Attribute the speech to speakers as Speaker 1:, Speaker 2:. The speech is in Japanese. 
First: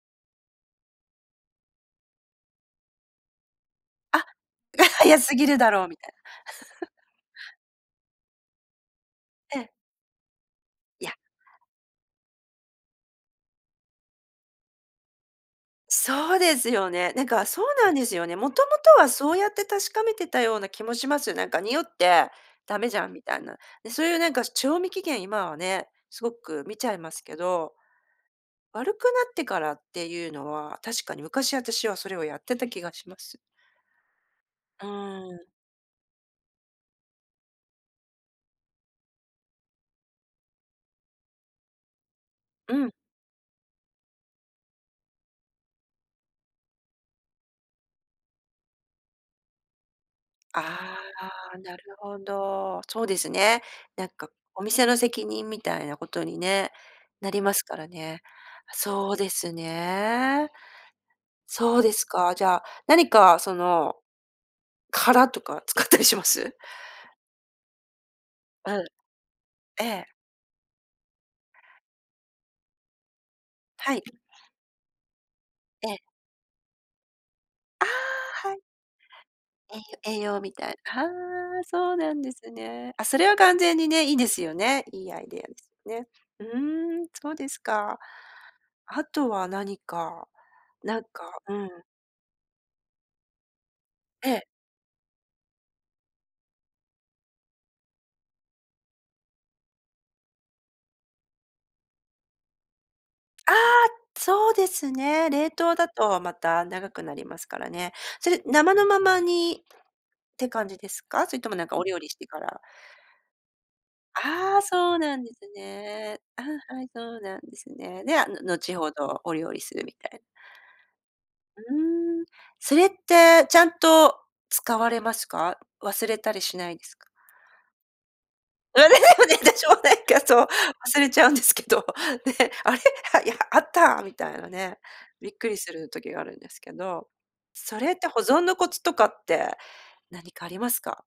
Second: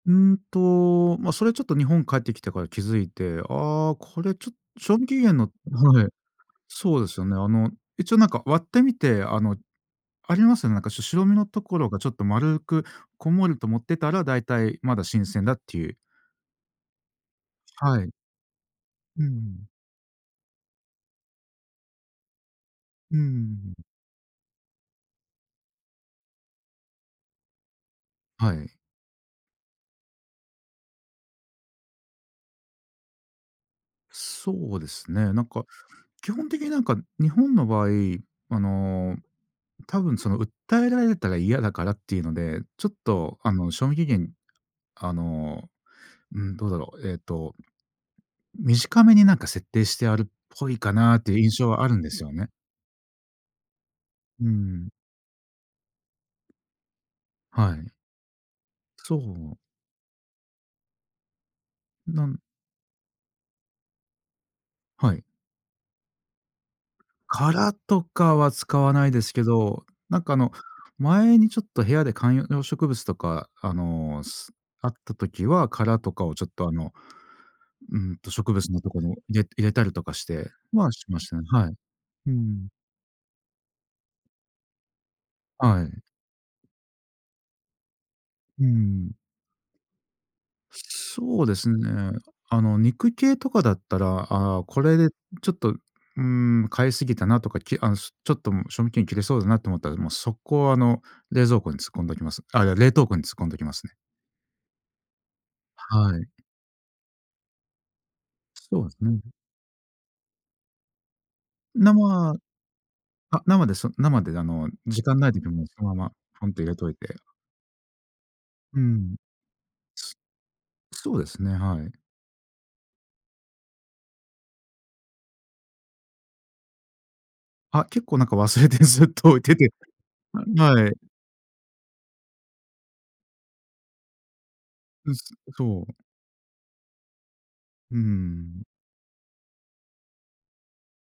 Speaker 1: うーん、と、ま、それは、ちょっと、日本帰ってきてから気づいて、ああ、
Speaker 2: あ、
Speaker 1: これ、ちょっと、
Speaker 2: が
Speaker 1: 賞味期
Speaker 2: 早す
Speaker 1: 限
Speaker 2: ぎ
Speaker 1: の
Speaker 2: るだろうみ
Speaker 1: はい。
Speaker 2: たいな。
Speaker 1: そうですよね。あの、一応、なんか、割ってみて、あの、
Speaker 2: ええ。
Speaker 1: ありますよね、なんか、し
Speaker 2: いや
Speaker 1: 白身のところが、ちょっと、丸くこんもりともってたら、だいたいまだ新鮮だっていう。
Speaker 2: そうですよね、なんか、そうなん
Speaker 1: は
Speaker 2: で
Speaker 1: い。
Speaker 2: すよね。もともとは
Speaker 1: うんう
Speaker 2: そうやって
Speaker 1: ん。
Speaker 2: 確かめてたような気もします、なんか、臭ってダメじゃん
Speaker 1: うんう
Speaker 2: み
Speaker 1: んうんう
Speaker 2: たいな。
Speaker 1: んうん。
Speaker 2: で、そういう、なんか、賞味期限、今はね、すごく見ちゃいますけど、
Speaker 1: はい。
Speaker 2: 悪くなってからっていうのは、確かに昔私はそれをやってた気がします。
Speaker 1: そう
Speaker 2: う
Speaker 1: ですね、
Speaker 2: ーん。
Speaker 1: なんか、基本的に、なんか、日本の場合、あの、多分、その、訴えられたら嫌だからっていうので、
Speaker 2: う
Speaker 1: ちょ
Speaker 2: ん。
Speaker 1: っと、あの、賞味期限、あの、うん、どうだろう。えと、短めに、なんか、設定してあるっ
Speaker 2: あ
Speaker 1: ぽいかなっていう
Speaker 2: あ、
Speaker 1: 印象
Speaker 2: な
Speaker 1: は
Speaker 2: る
Speaker 1: あるんで
Speaker 2: ほ
Speaker 1: すよね。
Speaker 2: ど、そうですね。なんか、
Speaker 1: うんう
Speaker 2: お店
Speaker 1: ん。
Speaker 2: の責任みたいなことにね、なります
Speaker 1: は
Speaker 2: から
Speaker 1: い。
Speaker 2: ね。あ、そ
Speaker 1: そ
Speaker 2: うです
Speaker 1: う。
Speaker 2: ね。そうです
Speaker 1: な
Speaker 2: か、
Speaker 1: ん
Speaker 2: じゃあ、何か、その、
Speaker 1: はい。
Speaker 2: 殻とか使ったりします？
Speaker 1: 殻とかは
Speaker 2: う
Speaker 1: 使
Speaker 2: ん。
Speaker 1: わないですけ
Speaker 2: え
Speaker 1: ど、
Speaker 2: え。
Speaker 1: なんか、あの、前に、ちょっと、部屋で観葉植物とか、あ
Speaker 2: はい。
Speaker 1: の、すあった時は
Speaker 2: ええ。
Speaker 1: 殻とかを、ちょっと、あの、
Speaker 2: あ
Speaker 1: うん、と、
Speaker 2: あ、は
Speaker 1: 植
Speaker 2: い。
Speaker 1: 物のとこの入れ入れたりと
Speaker 2: え、
Speaker 1: か
Speaker 2: 栄
Speaker 1: し
Speaker 2: 養
Speaker 1: て、
Speaker 2: みたい
Speaker 1: ま、
Speaker 2: な、
Speaker 1: しましたね、
Speaker 2: あ
Speaker 1: は
Speaker 2: あ、
Speaker 1: い。
Speaker 2: そうなん
Speaker 1: う
Speaker 2: で
Speaker 1: ー
Speaker 2: す
Speaker 1: ん。
Speaker 2: ね。あ、それは完全にね、いいですよね、いいアイデアです
Speaker 1: は
Speaker 2: よ
Speaker 1: い。
Speaker 2: ね。うーん、そうですか。
Speaker 1: うんうんう
Speaker 2: あ
Speaker 1: ん。
Speaker 2: とは何か、なんか
Speaker 1: そう
Speaker 2: う
Speaker 1: で
Speaker 2: ん。
Speaker 1: すね、あの、肉系とかだったら、
Speaker 2: ええ。
Speaker 1: ああ、これ、ちょっと、うーん、買いすぎたなとか、きあの、ちょっと、賞味期限切れそうだなと思ったら、もう、速攻、あの、冷蔵庫に突っ込んでおきます。あ、いや、冷凍庫に突っ込ん
Speaker 2: ああ、
Speaker 1: どきますね。
Speaker 2: そうですね、冷凍だ
Speaker 1: は
Speaker 2: と
Speaker 1: い。
Speaker 2: また長くなりますからね。それ、生
Speaker 1: そう
Speaker 2: の
Speaker 1: です
Speaker 2: まま
Speaker 1: ね。
Speaker 2: にって感じですか？それとも、なんか、お料理して
Speaker 1: 生、
Speaker 2: から
Speaker 1: あ、生です、生で、あ
Speaker 2: ああ、
Speaker 1: の、
Speaker 2: そう
Speaker 1: 時
Speaker 2: な
Speaker 1: 間
Speaker 2: ん
Speaker 1: ない
Speaker 2: です
Speaker 1: 時も、そのまま、
Speaker 2: ね。う
Speaker 1: ポン
Speaker 2: ん、
Speaker 1: と入れ
Speaker 2: は
Speaker 1: と
Speaker 2: い、
Speaker 1: いて。
Speaker 2: そうなんですね。で、あの、後
Speaker 1: うー
Speaker 2: ほ
Speaker 1: ん。
Speaker 2: どお料理するみたい
Speaker 1: そうですね、
Speaker 2: う
Speaker 1: はい。
Speaker 2: ーん。それって、ちゃんと、使われますか？忘れたりしないですか？
Speaker 1: あ、結構、なんか、忘れて
Speaker 2: あれ、で
Speaker 1: ずっ
Speaker 2: もね、
Speaker 1: と出
Speaker 2: 私
Speaker 1: て
Speaker 2: も、なんか、そう、
Speaker 1: あ、はい。
Speaker 2: 忘れちゃうんですけど、ね、あれ、あ、いや、あったみたいなね、
Speaker 1: う、
Speaker 2: びっ
Speaker 1: す
Speaker 2: くりす
Speaker 1: そ
Speaker 2: る
Speaker 1: う。
Speaker 2: 時があるんですけど、それっ
Speaker 1: うー
Speaker 2: て保存の
Speaker 1: ん。
Speaker 2: コツとかって何かありますか？